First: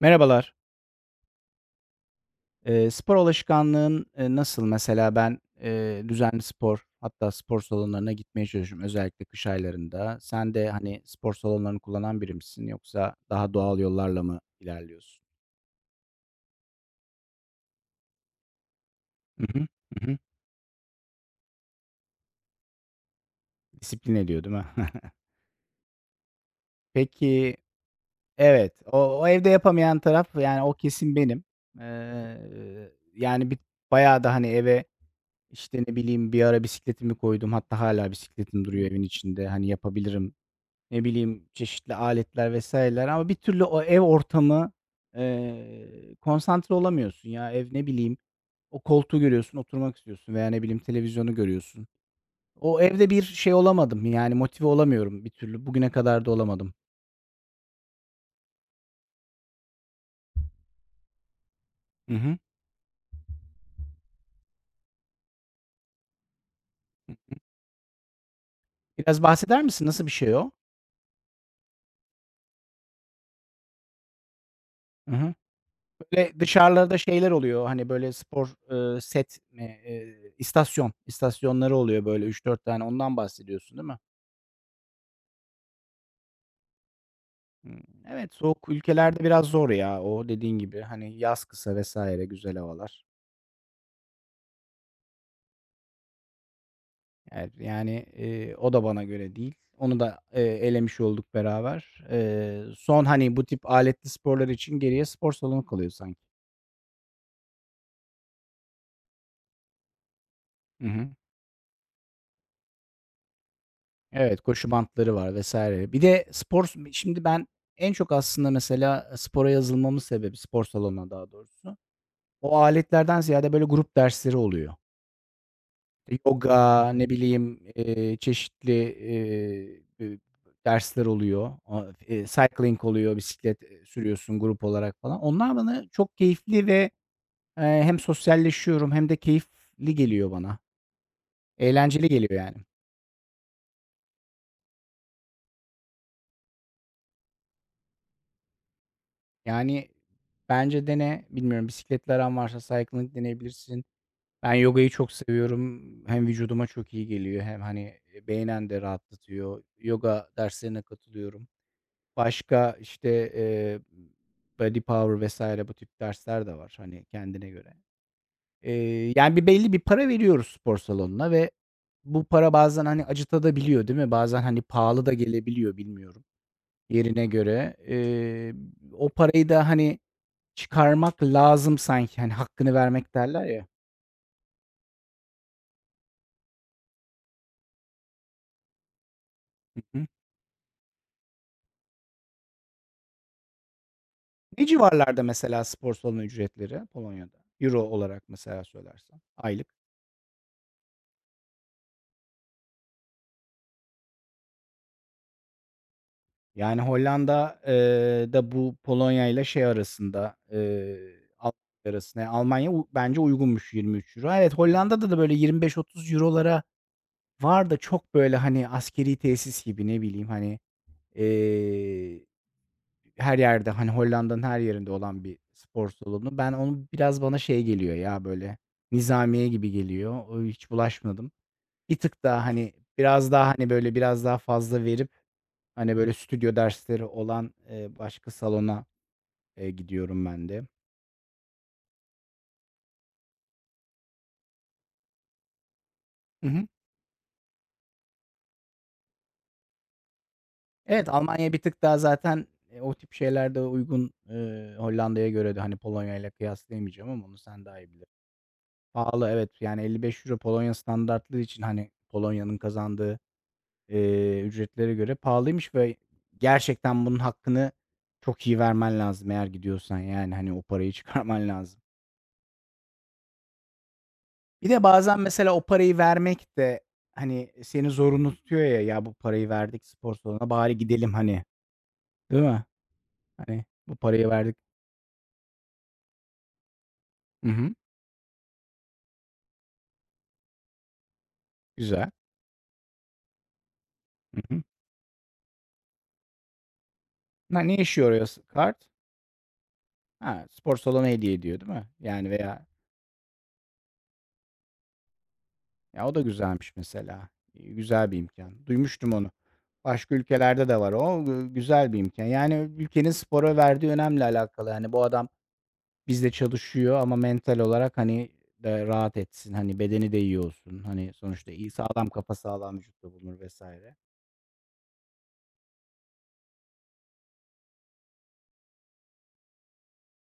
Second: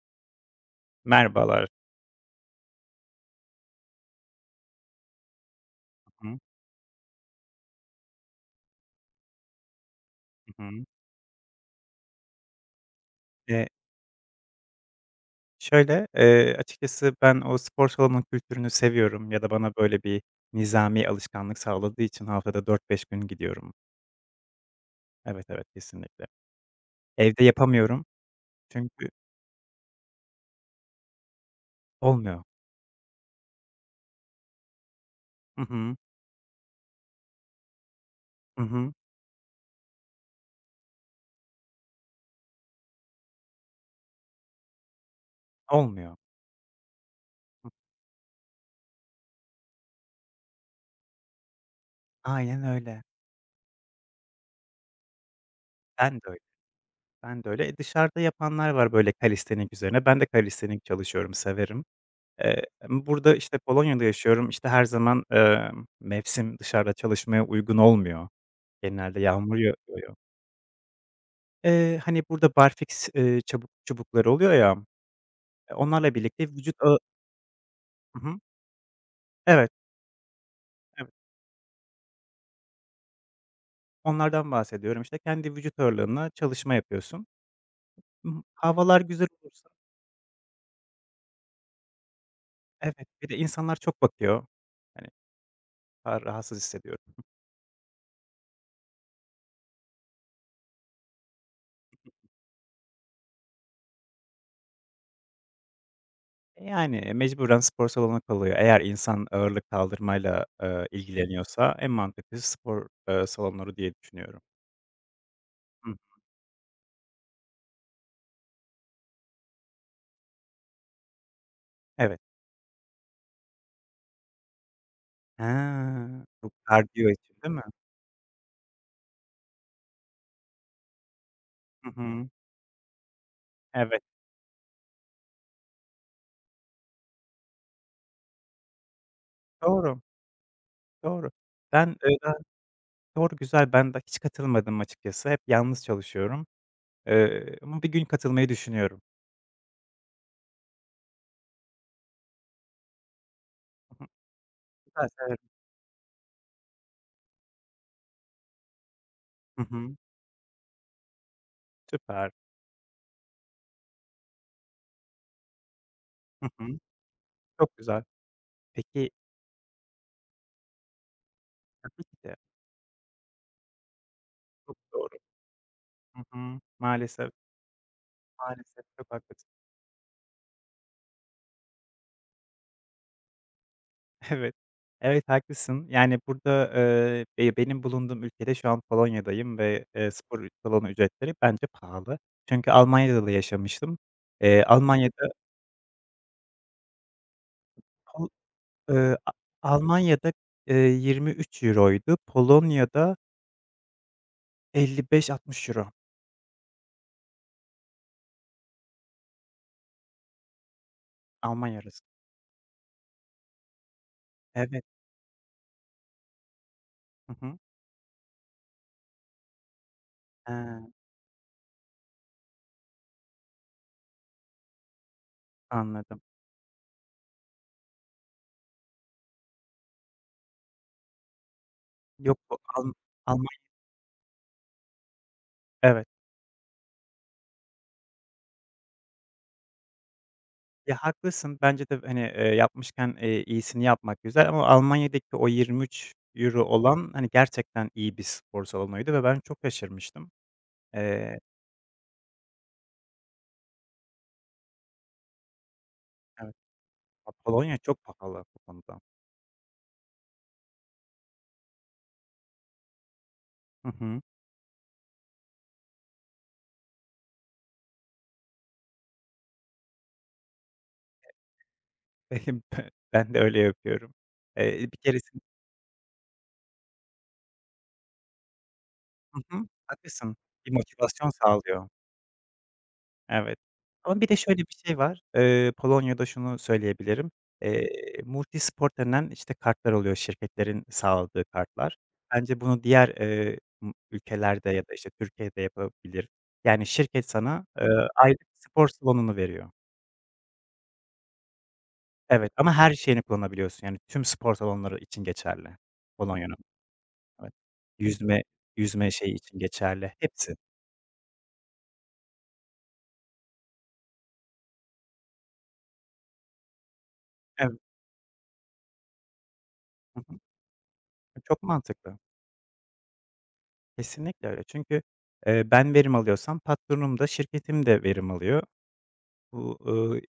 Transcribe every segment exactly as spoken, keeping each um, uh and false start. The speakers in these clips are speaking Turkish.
Merhabalar. Merhabalar. Eee, spor alışkanlığın, eee, nasıl? Mesela ben, eee, Hı hı. düzenli spor hatta spor salonlarına gitmeye çalışıyorum özellikle kış aylarında. Sen Hı. de, hani, spor salonlarını kullanan biri misin yoksa daha Eee, doğal yollarla mı ilerliyorsun? Şöyle, eee, açıkçası ben o spor salonu kültürünü seviyorum ya Hı da hı. bana böyle Hı hı. bir nizami alışkanlık sağladığı için haftada dört beş gün gidiyorum. Disiplin ediyor, değil mi? Evet, evet, kesinlikle. Evde Peki. yapamıyorum Evet, çünkü o o evde yapamayan taraf, yani, o kesin benim. olmuyor. Eee, yani, bir bayağı da, hani, eve, Hı işte, ne hı. bileyim, bir ara bisikletimi koydum hatta hala bisikletim Hı duruyor hı. evin içinde. Hani, yapabilirim. Ne bileyim, çeşitli aletler vesaireler ama bir türlü o ev ortamı, eee, Olmuyor. konsantre olamıyorsun ya. Ev, ne bileyim, o koltuğu görüyorsun, oturmak istiyorsun veya ne bileyim televizyonu görüyorsun. Aynen O öyle. evde bir şey olamadım, yani motive olamıyorum bir türlü. Bugüne Ben de kadar da öyle, olamadım. ben de öyle. E, dışarıda yapanlar var böyle kalistenik üzerine. Ben de kalistenik çalışıyorum, severim. Hı hı. Eee, Burada, işte, Polonya'da yaşıyorum. İşte, her zaman, emm, mevsim dışarıda çalışmaya uygun olmuyor. Genelde Biraz yağmur bahseder yağ misin? Nasıl bir yağıyor. şey o? Eee, hani, burada barfiks, eee, çabuk çubukları oluyor ya, Hı hı. eee, onlarla Böyle birlikte vücut dışarılarda ağı. şeyler oluyor, hani, böyle Hı hı. spor, ııı, set Evet, mi, eee, istasyon, evet. istasyonları oluyor böyle üç dört tane. Ondan bahsediyorsun, değil mi? Onlardan bahsediyorum. İşte, kendi vücut ağırlığınla çalışma yapıyorsun. Hımm. Hı Evet, hı. soğuk Havalar ülkelerde güzel biraz olursa. zor ya o dediğin gibi. Hani yaz kısa vesaire Güzel havalar. Evet, bir de insanlar çok bakıyor. Hani, ra rahatsız hissediyorum. Evet, yani, eee, o da bana göre değil. Onu da, eee, elemiş olduk beraber. Eee, son, hani, bu tip aletli sporlar için geriye spor salonu kalıyor sanki. E, yani, e, mecburen spor salonu kalıyor. Eğer insan ağırlık kaldırmayla, Hı eee, hı. ilgileniyorsa en mantıklısı spor, eee, salonları diye Evet, düşünüyorum. koşu bantları var Hı. vesaire. Bir de spor s şimdi ben en çok aslında mesela e, spora yazılmamın sebebi, spor salonuna daha doğrusu, Evet. o aletlerden ziyade böyle grup dersleri oluyor. Ha, bu Yoga, ne kardiyo için değil bileyim, mi? eee, çeşitli, eee, ııı, dersler oluyor. A Hı eee, hı. cycling oluyor, bisiklet, eee, Evet, sürüyorsun grup olarak falan. Onlar bana çok keyifli ve, eee, hem sosyalleşiyorum hem de keyifli doğru. geliyor bana. Doğru. Ben, Eğlenceli eee, ben geliyor yani. Doğru, güzel. Ben de hiç katılmadım açıkçası. Hep yalnız çalışıyorum. Eee, ama bir gün katılmayı düşünüyorum. Yani, bence dene. Bilmiyorum, bisikletle aran varsa cycling deneyebilirsin. Hı hı. Ben yogayı Güzel, çok severim. seviyorum. Hem vücuduma çok iyi geliyor hem, hani, beynen de rahatlatıyor. Hı hı. Yoga derslerine katılıyorum. Süper. Başka, işte, eee, Body Power vesaire bu tip dersler Hı de var, hı. hani, kendine göre. Çok güzel. Peki. Eee, yani, bir belli bir para veriyoruz spor salonuna ve Tabii ki bu de. para bazen, hani, acıtabiliyor, değil mi? Bazen, hani, Çok pahalı doğru. da gelebiliyor, Hı bilmiyorum, hı. yerine Maalesef, göre. Eee, maalesef o çok parayı haklısın. da, hani, çıkarmak lazım sanki, hani, hakkını vermek derler ya. Evet. Evet, haklısın. Yani, burada, eee, be benim bulunduğum ülkede şu an Polonya'dayım ve, Hı hı. eee, spor salonu ücretleri bence pahalı. Çünkü Almanya'da da yaşamıştım. Eee, Ne civarlarda Almanya'da mesela spor salonu ücretleri Polonya'da? Euro olarak Pol mesela Eee, söylersen A aylık? Almanya'da, eee, yirmi üç euroydu, Polonya'da elli beş euro-altmış euro Yani, Hollanda, eee, da bu Polonya ile şey arasında, eee, Almanya Almanya arası. arasında. Yani Almanya u bence uygunmuş yirmi üç euro. Evet, Evet. Hollanda'da da böyle yirmi beş euro eurolara Hı hı. var da çok böyle, hani, askeri tesis gibi, ne bileyim, He, hani, eee, her yerde, hani, Hollanda'nın her yerinde olan bir spor anladım. salonu. Ben onu biraz bana şey geliyor ya, böyle, nizamiye gibi geliyor. O hiç bulaşmadım. Bir tık Yok, daha, bu hani, Alm biraz daha, Almanya. hani, böyle, biraz daha fazla verip, hani, Evet. böyle, stüdyo dersleri olan, eee, başka salona, eee, gidiyorum ben de. Ya, haklısın. Bence de, hani, eee, yapmışken, eee, iyisini yapmak güzel ama Almanya'daki o yirmi üç Hı euro hı. olan, hani, gerçekten iyi bir spor salonuydu ve ben çok şaşırmıştım. Evet, Eee, Almanya bir tık daha zaten, eee, o tip şeylerde uygun. Eee, Hollanda'ya göre de, hani, Polonya ile evet, kıyaslayamayacağım ama a onu sen daha Polonya iyi çok bilirsin. pahalı bu konuda. Pahalı evet, yani, elli beş Euro Polonya standartları için, hani, Polonya'nın kazandığı, Hı hı. eee, ücretlere göre pahalıymış ve gerçekten bunun hakkını çok iyi vermen lazım eğer gidiyorsan, yani, hani, o parayı çıkarman lazım. Eee, be Ben de öyle yapıyorum. Bir de Eee, bir bazen keresinde. mesela o parayı vermek de, hani, seni zorunlu tutuyor ya, "Ya, bu Hı parayı hı, verdik spor haklısın. salonuna, Bir bari gidelim." motivasyon hani, sağlıyor. değil mi? Evet. Hani, bu Ama bir parayı de verdik. şöyle bir şey var. Eee, Polonya'da şunu söyleyebilirim. Hı hı. Eee, Multisport denen, işte, kartlar oluyor şirketlerin sağladığı kartlar. Güzel. Bence bunu diğer, eee, ımm, Hı hı. ülkelerde ya da, işte, Türkiye'de yapabilir. Yani şirket Na sana, ne eee, işe yarıyor s aylık kart? spor salonunu veriyor. Ha, spor salonu hediye ediyor, değil mi? Yani Evet veya ama her şeyini kullanabiliyorsun. Yani tüm spor salonları için geçerli ya, o da Polonya'nın. güzelmiş mesela. Evet. İii, güzel bir Yüzme imkan. yüzme Duymuştum onu. şeyi için geçerli. Başka Hepsi. ülkelerde de var o. Gü güzel bir imkan. Yani ülkenin spora verdiği önemle alakalı. Hani, bu adam bizde çalışıyor ama mental Evet. olarak, hani, de rahat etsin, hani, bedeni de Hı hı. iyi olsun. Hani, sonuçta Çok iyi sağlam mantıklı. kafa sağlam vücutta bulunur vesaire. Kesinlikle öyle. Çünkü, eee, ben verim alıyorsam patronum da şirketim de verim alıyor. Bu, ııı,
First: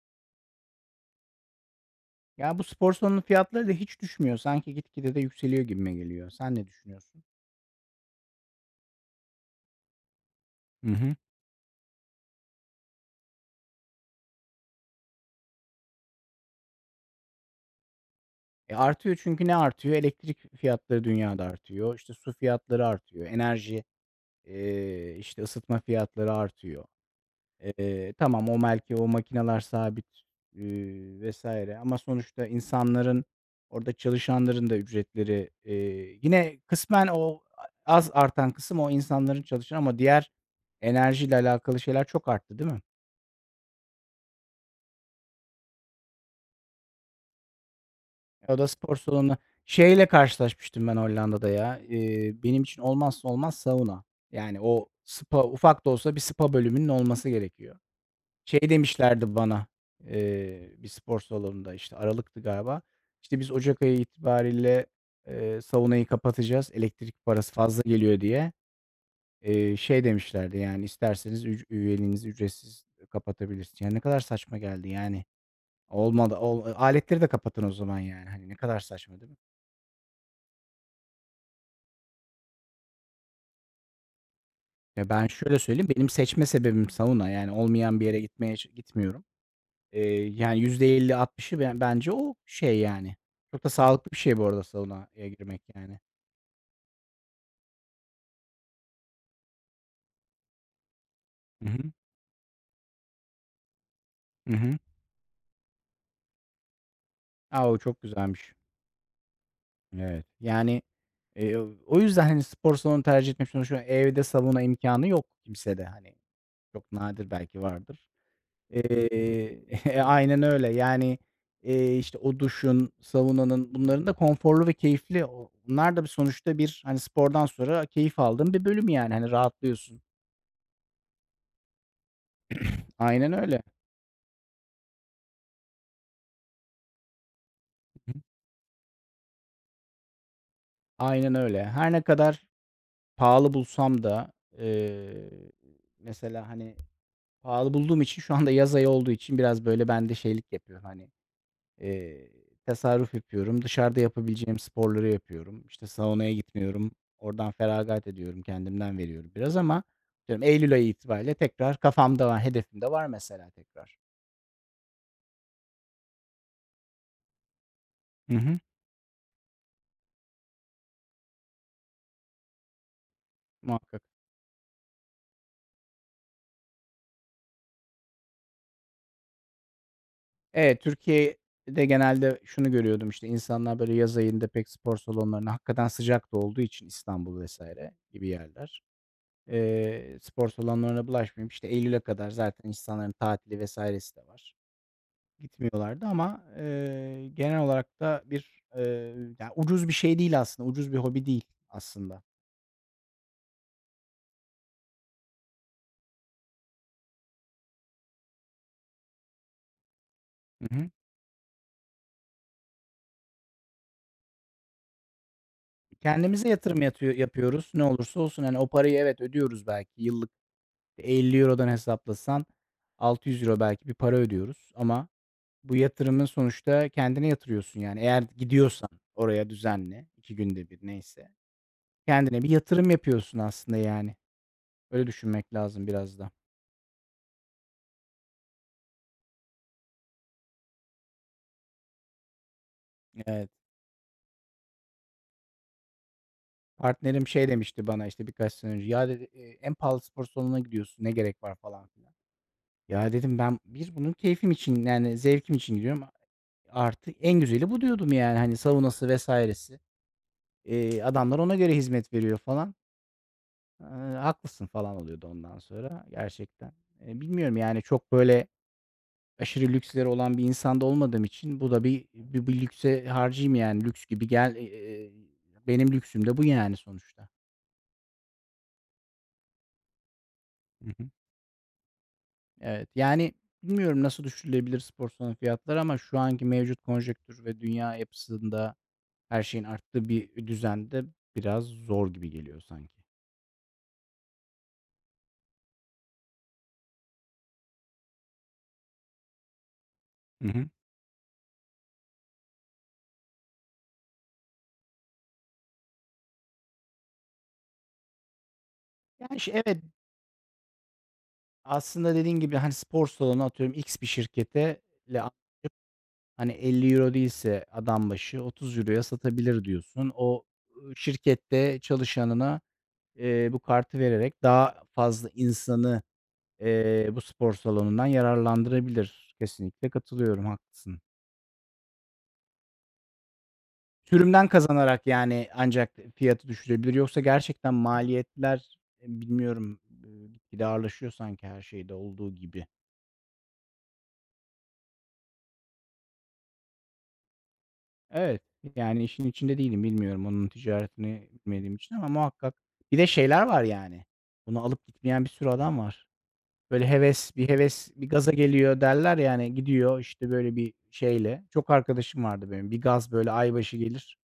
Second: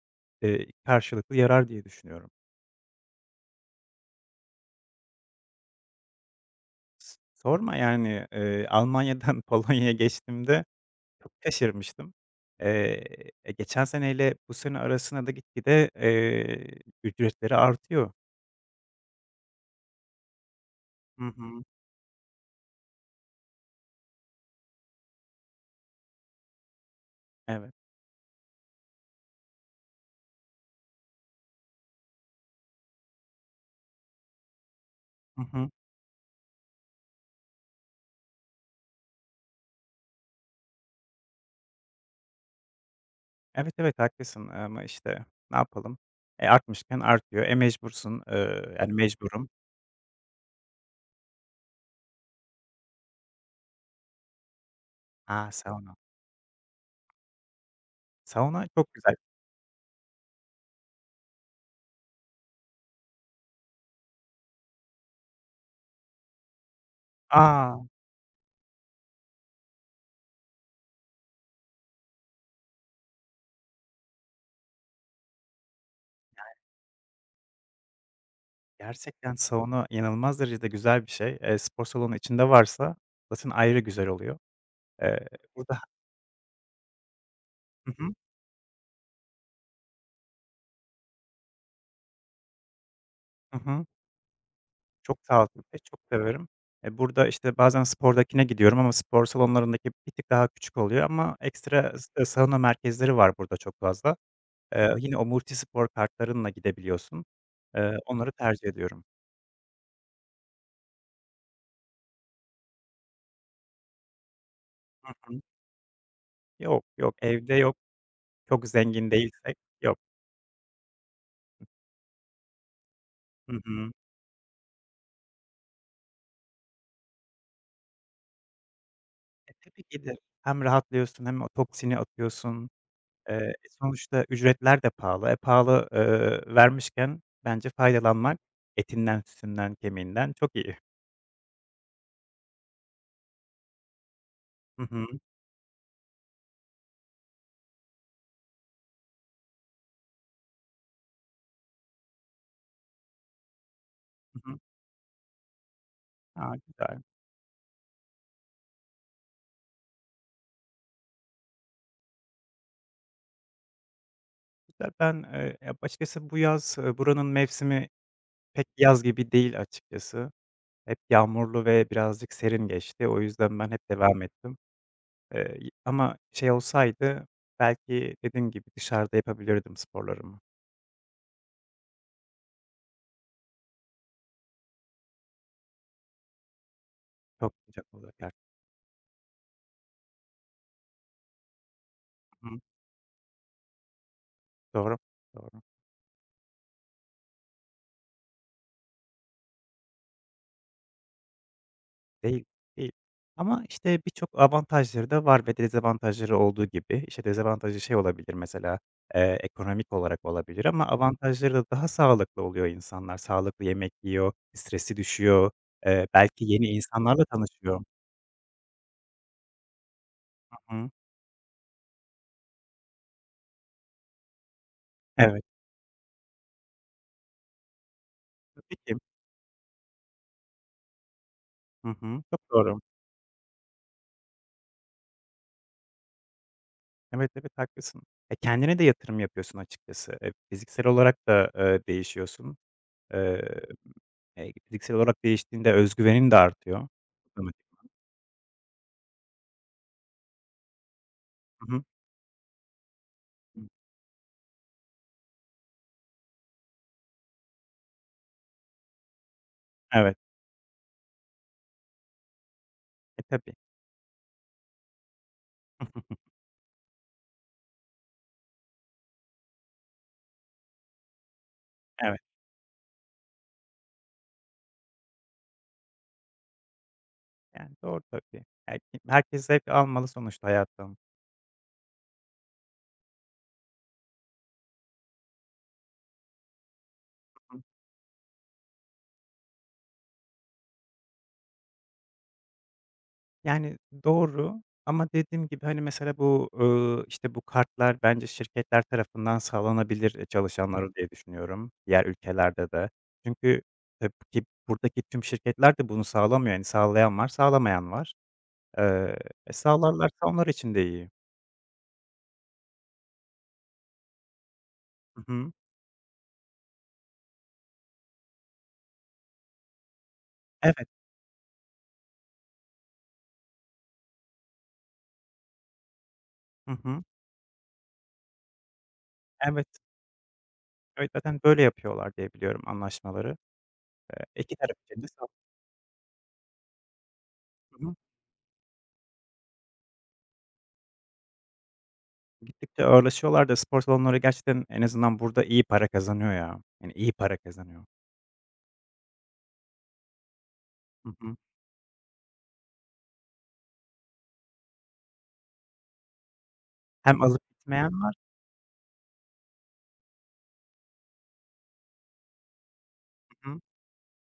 eee, karşılıklı yarar diye düşünüyorum. Ya, bu spor salonu fiyatları da hiç düşmüyor. Sanki gitgide de yükseliyor gibime geliyor. Sen ne S düşünüyorsun? Sorma yani, eee, Almanya'dan Polonya'ya geçtiğimde Hı hı. çok şaşırmıştım. Eee, e, Geçen seneyle bu sene arasında da gitgide, eee, ücretleri artıyor. E, artıyor çünkü ne artıyor? Elektrik fiyatları Hı dünyada hı. artıyor. İşte, su fiyatları artıyor. Enerji, eee, işte, ısıtma fiyatları artıyor. Evet. Eee, tamam, o belki o makineler sabit, eee, vesaire ama sonuçta insanların, orada çalışanların da Hı ücretleri, hı. eee, yine kısmen o az artan kısım o insanların çalışan ama diğer enerjiyle alakalı şeyler çok arttı, değil mi? Evet, evet, haklısın ama işte ne yapalım? E, artmışken artıyor. E, mecbursun. E, o da Eee, yani spor salonu. mecburum. Şeyle karşılaşmıştım ben Hollanda'da ya, eee, benim için olmazsa olmaz sauna. Yani o spa, A, ufak da sauna. olsa bir spa bölümünün olması gerekiyor. Şey Sauna çok güzel. demişlerdi bana, eee, bir spor salonunda, işte, aralıktı galiba, İşte "Biz ocak ayı itibariyle, eee, saunayı kapatacağız, elektrik parası A! fazla geliyor." diye. Eee, şey demişlerdi, yani, isterseniz üc üyeliğinizi ücretsiz kapatabilirsiniz." Yani ne kadar saçma geldi, yani. Olmadı, ol aletleri de kapatın o zaman, yani, hani, ne kadar saçma değil Gerçekten mi? sauna inanılmaz derecede güzel bir şey. Eee, spor salonu içinde varsa zaten ayrı güzel oluyor. Ya, ben Eee, şöyle Burada. söyleyeyim, benim seçme sebebim sauna, yani, Hı olmayan bir hı. yere gitmeye gitmiyorum. Eee, yani yüzde elli altmışı ben bence o şey yani. Hı Çok da hı. sağlıklı bir şey bu arada Çok saunaya girmek sağlıklı, bir şey, yani. çok severim. E, burada, işte, bazen spordakine gidiyorum ama spor salonlarındaki bir tık daha küçük oluyor ama Hı hı. ekstra s e, sauna merkezleri var burada çok fazla. Hı hı. Eee, yine o multispor kartlarınla gidebiliyorsun. A, o Eee, çok Onları güzelmiş. tercih ediyorum. Evet. Yani, eee, o yüzden, hani, spor salonu tercih etmek sonuçta evde sauna imkânı yok Hı. kimsede, hani, Yok, çok yok, nadir evde belki yok. vardır. Çok zengin değilsek Eee, yok. e, aynen öyle. Yani, eee, işte, o duşun, Hı saunanın hı. bunların da konforlu ve keyifli o bunlar da bir sonuçta bir, hani, spordan sonra keyif aldığın bir bölüm yani, hani, E, tabii rahatlıyorsun. ki de hem rahatlıyorsun hem o toksini atıyorsun. Aynen Eee, e, öyle. Sonuçta ücretler de pahalı. E, pahalı, eee, vermişken bence faydalanmak etinden, sütünden, kemiğinden çok iyi. Aynen öyle. Her ne kadar pahalı bulsam da, Hı hı. eee, mesela, hani, pahalı bulduğum için şu anda yaz ayı olduğu için biraz, böyle, ben de şeylik yapıyorum, hani, eee, tasarruf yapıyorum. Dışarıda Hı hı. yapabileceğim sporları yapıyorum. İşte, saunaya A, gitmiyorum. güzel, Oradan feragat ediyorum, kendimden veriyorum biraz ama atıyorum eylül ayı itibariyle tekrar kafamda var, hedefimde var mesela tekrar. güzel. Ben, eee, ya, açıkçası bu yaz, eee, buranın mevsimi Hı hı. pek yaz gibi değil açıkçası. Hep yağmurlu ve birazcık serin geçti. O yüzden ben hep Muhakkak. devam ettim. Eee, y ama şey olsaydı belki dediğim gibi dışarıda yapabilirdim sporlarımı. Evet, Türkiye'de genelde şunu görüyordum, işte, insanlar, böyle, yaz ayında pek spor salonlarına hakikaten sıcak da olduğu için İstanbul Çok vesaire sıcak gibi olurken. yerler, eee, spor salonlarına bulaşmayıp, işte, eylüle kadar Hı hı. zaten insanların tatili vesairesi de var. Doğru, doğru. Gitmiyorlardı ama, eee, genel olarak da bir, eee, ya, ucuz bir şey değil aslında, ucuz bir hobi değil aslında. Değil, değil. Ama, işte, birçok avantajları da var ve dezavantajları olduğu gibi. İşte, dezavantajı şey olabilir mesela, eee, ekonomik olarak olabilir Hı ama hı. avantajları da daha sağlıklı oluyor insanlar. Sağlıklı yemek yiyor, stresi düşüyor, eee, belki Kendimize yeni yatırım yatıyor insanlarla yapıyoruz tanışıyor. ne olursa olsun. Hani, o parayı evet ödüyoruz belki yıllık Hı hı. elli eurodan hesaplasan altı yüz euro belki bir para ödüyoruz ama Evet, bu yatırımın sonuçta kendine yatırıyorsun, yani. Eğer tabii gidiyorsan ki. oraya düzenli, iki günde bir neyse, Hı hı. Çok kendine bir doğru. yatırım yapıyorsun aslında, yani. Öyle düşünmek lazım biraz da. Evet, evet, haklısın. E, kendine de yatırım yapıyorsun açıkçası. E, fiziksel olarak da, eee, değişiyorsun. Evet. Eee, e, Fiziksel olarak değiştiğinde özgüvenin de artıyor. Partnerim şey Otomatik. demişti bana, işte, birkaç sene önce, "Ya" dedi, eee, "en pahalı spor salonuna gidiyorsun, ne gerek var?" Hı hı. falan filan. Ya, dedim, "Ben bir bunun keyfim için, yani, zevkim için gidiyorum. A artı en güzeli bu." diyordum, yani. Hani, saunası vesairesi. Evet. Eee, adamlar ona göre hizmet veriyor falan. E, tabii. Eee, haklısın falan oluyordu ondan sonra gerçekten. Eee, bilmiyorum yani çok böyle aşırı lüksleri olan bir insanda olmadığım için bu da bir Evet, bir bir lükse harcayayım yani lüks gibi gel eee, benim lüksüm de bu yani sonuçta. yani, doğru tabii. Her herkes zevk almalı sonuçta Hı hayattan. hı. Evet, yani bilmiyorum nasıl düşürülebilir spor salonu fiyatları ama şu anki mevcut konjektür ve Hı. dünya yapısında her şeyin arttığı bir düzende biraz zor gibi geliyor sanki. Yani, doğru ama dediğim gibi, hani, mesela bu, ııı, işte, bu kartlar bence şirketler tarafından sağlanabilir, eee, Hı hı. çalışanlara diye düşünüyorum, diğer ülkelerde de. Çünkü tabii ki buradaki tüm şirketler de bunu sağlamıyor. Yani, sağlayan var, sağlamayan var. Eee, Yani, şi e, evet, Sağlarlarsa onlar için de iyi. aslında dediğin gibi, hani, spor salonu atıyorum X bir şirkete le Hı hı. hani elli euro değilse adam başı otuz euroya satabilir diyorsun. O, Evet. ııı, şirkette çalışanına, eee, bu kartı vererek daha fazla insanı, Hı hı. eee, bu spor salonundan yararlandırabilir. Evet. Kesinlikle katılıyorum, haklısın. Evet, zaten böyle yapıyorlar diye biliyorum anlaşmaları. Eee, Sürümden iki taraf için kazanarak de sağ yani ancak fiyatı düşürebilir. Yoksa gerçekten Hı hı. maliyetler, eee, bilmiyorum, ııı, gitgide ağırlaşıyor sanki her şeyde olduğu gibi. Gittikçe ağırlaşıyorlar da spor salonları gerçekten en azından burada iyi para kazanıyor ya. Yani iyi para kazanıyor. Evet, yani işin içinde değilim, bilmiyorum onun Hı ticaretini hı. bilmediğim için ama muhakkak bir de şeyler var yani, bunu alıp gitmeyen bir sürü adam var. Böyle Hem heves alıp bir heves, gitmeyen bir var. gaza geliyor derler yani, gidiyor, işte, böyle, bir şeyle. Çok arkadaşım vardı benim, bir gaz, böyle, Hı hı. aybaşı gelir,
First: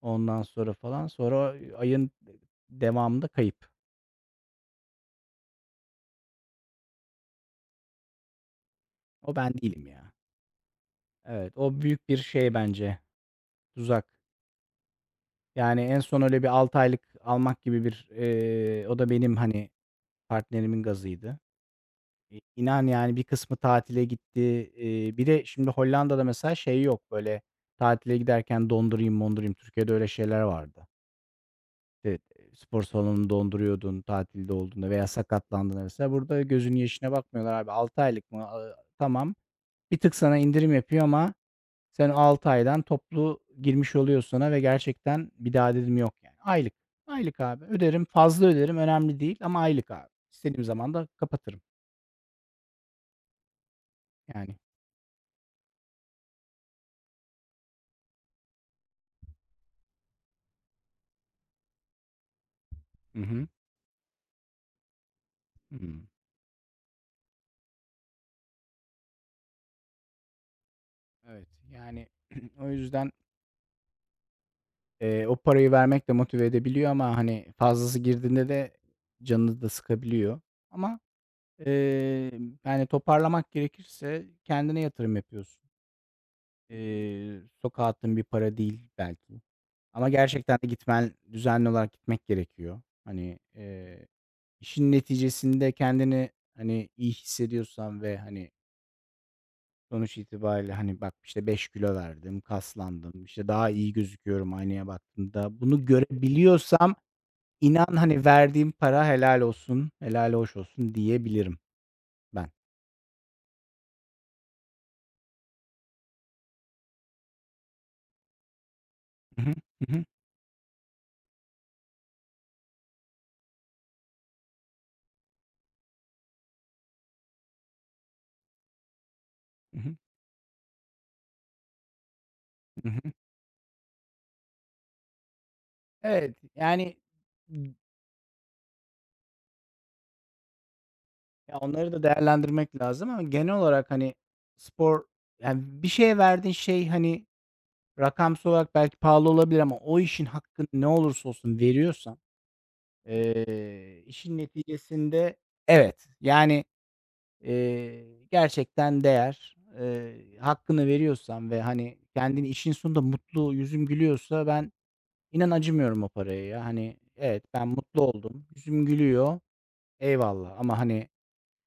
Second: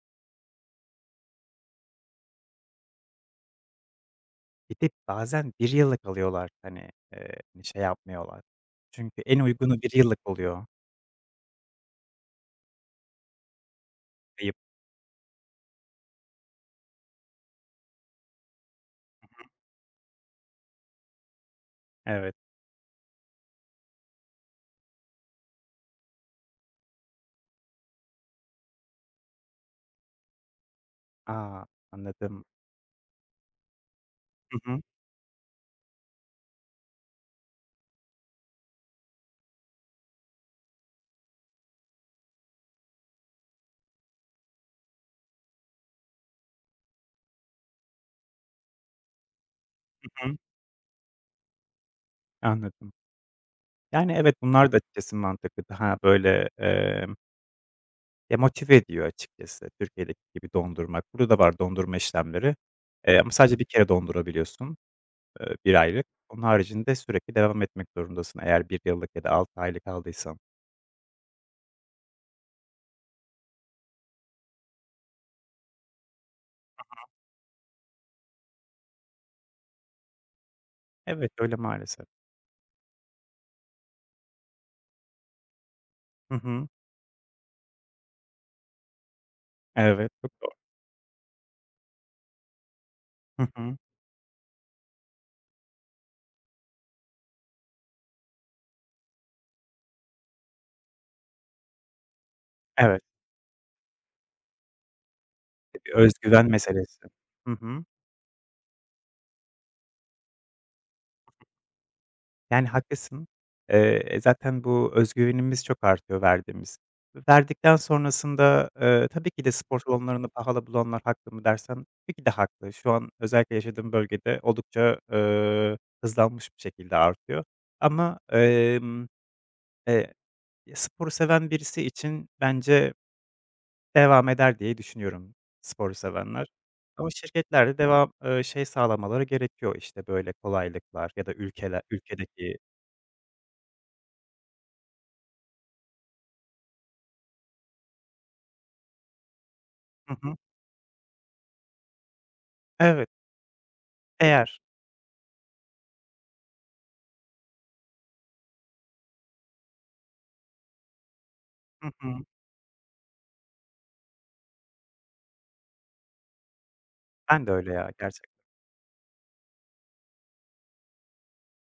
ondan sonra falan, sonra o ayın devamında kayıp. Bir de bazen bir yıllık alıyorlar. Hani, eee, hani, şey yapmıyorlar. Çünkü O en ben uygunu değilim bir ya. yıllık oluyor. Evet, o büyük bir şey bence, tuzak. Kayıp. Yani en son öyle bir altı aylık almak gibi bir, eee, o da benim, hani, partnerimin gazıydı. Evet. İ inan yani bir kısmı tatile gitti. Eee, bir de şimdi Hollanda'da mesela şey yok, böyle, tatile giderken dondurayım mondurayım. Türkiye'de öyle şeyler vardı. A! İşte, Anladım. eee, spor salonunu donduruyordun tatilde Hı hı. olduğunda veya sakatlandığında mesela. Burada gözünün yaşına bakmıyorlar abi. altı aylık mı? Aaa, tamam. Bir tık sana indirim yapıyor ama sen o aydan toplu girmiş oluyor sana ve gerçekten bir daha dedim yok yani. Aylık. Aylık abi. Öderim, fazla öderim önemli değil ama aylık abi. Hı hı. İstediğim zaman da kapatırım Anladım. Yani, evet, yani. bunlar da açıkçası mantıklı. Daha böyle, emm, ya, motive ediyor açıkçası Türkiye'deki gibi dondurmak. Burada da var dondurma işlemleri, eee, Hı ama hı. sadece bir kere dondurabiliyorsun. Eee, bir Hıı. aylık. Onun haricinde sürekli devam etmek zorundasın eğer bir yıllık ya da altı aylık aldıysan. Evet, yani, o yüzden, eee, o parayı vermek de motive edebiliyor ama, hani, fazlası girdiğinde de canını da sıkabiliyor. Ama, Evet, öyle eee, maalesef. yani, toparlamak gerekirse kendine yatırım yapıyorsun. Hı hı. Eee, sokağa attığın bir para değil belki ama Evet, çok doğru. gerçekten de gitmen düzenli olarak gitmek gerekiyor. Hani, Hı hı. eee, işin neticesinde kendini, hani, iyi hissediyorsan ve, hani, sonuç itibariyle, hani, bak, işte, beş kilo verdim, Evet, kaslandım, işte, daha iyi gözüküyorum aynaya baktığımda. Bunu bir özgüven görebiliyorsam meselesi. Hı hı. inan, hani, verdiğim para helal olsun, helal hoş olsun diyebilirim ben. Yani haklısın. Eee, e, zaten bu özgüvenimiz çok artıyor verdiğimiz. Verdikten sonrasında, eee, tabii Hı ki de hı. spor Hı hı. salonlarını pahalı bulanlar haklı mı dersen, tabii ki de haklı. Şu an özellikle yaşadığım bölgede oldukça, eee, hızlanmış bir şekilde artıyor ama, emm, Hı hı. eee Ya, sporu seven birisi için Hı bence hı. devam eder diye düşünüyorum sporu Evet, sevenler. yani, Ama şirketler ımm, de devam eee, şey sağlamaları gerekiyor, işte, böyle kolaylıklar ya da ya, ülkeler onları da ülkedeki. değerlendirmek lazım ama genel olarak, hani, spor, yani, bir şeye verdiğin şey, hani, rakamsal olarak belki pahalı olabilir ama o Hı işin hı. hakkını ne olursa olsun veriyorsan. Evet, Eee, işin değer. neticesinde evet, yani, eee, gerçekten değer. Eee, hakkını veriyorsan ve, Hı hani, hı. kendini işin sonunda mutlu, yüzün gülüyorsa ben inan acımıyorum o paraya ya. Hani, evet, Ben de ben öyle ya mutlu gerçekten. oldum, yüzüm gülüyor, eyvallah ama, hani,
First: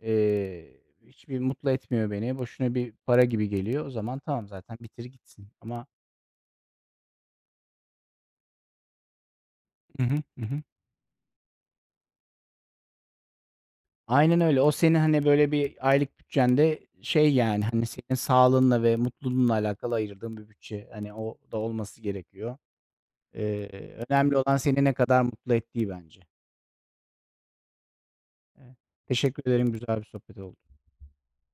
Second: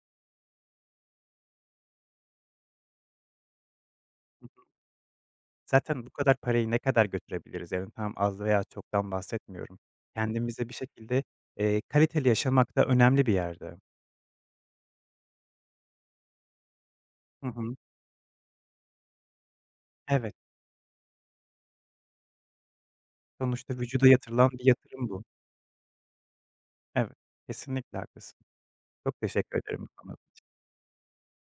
eee, hiçbir mutlu etmiyor beni, boşuna bir para gibi geliyor. O zaman Hı tamam hı. zaten bitir gitsin ama. Zaten bu kadar parayı ne kadar götürebiliriz? Yani tamam az veya çoktan bahsetmiyorum. Hı hı. Hı hı. Kendimize bir şekilde, eee, kaliteli yaşamak da önemli bir yerde. Aynen öyle. O senin, hani, böyle, bir aylık bütçende şey, Hı yani, hı. hani, senin sağlığınla ve mutluluğunla alakalı Evet, ayırdığın bir bütçe. Hani, o da olması gerekiyor. sonuçta Eee, vücuda önemli yatırılan olan bir seni ne yatırım kadar bu. mutlu ettiği bence. Evet, kesinlikle haklısın. Eee, Çok teşekkür teşekkür ederim. ederim Güzel bir sana. sohbet oldu.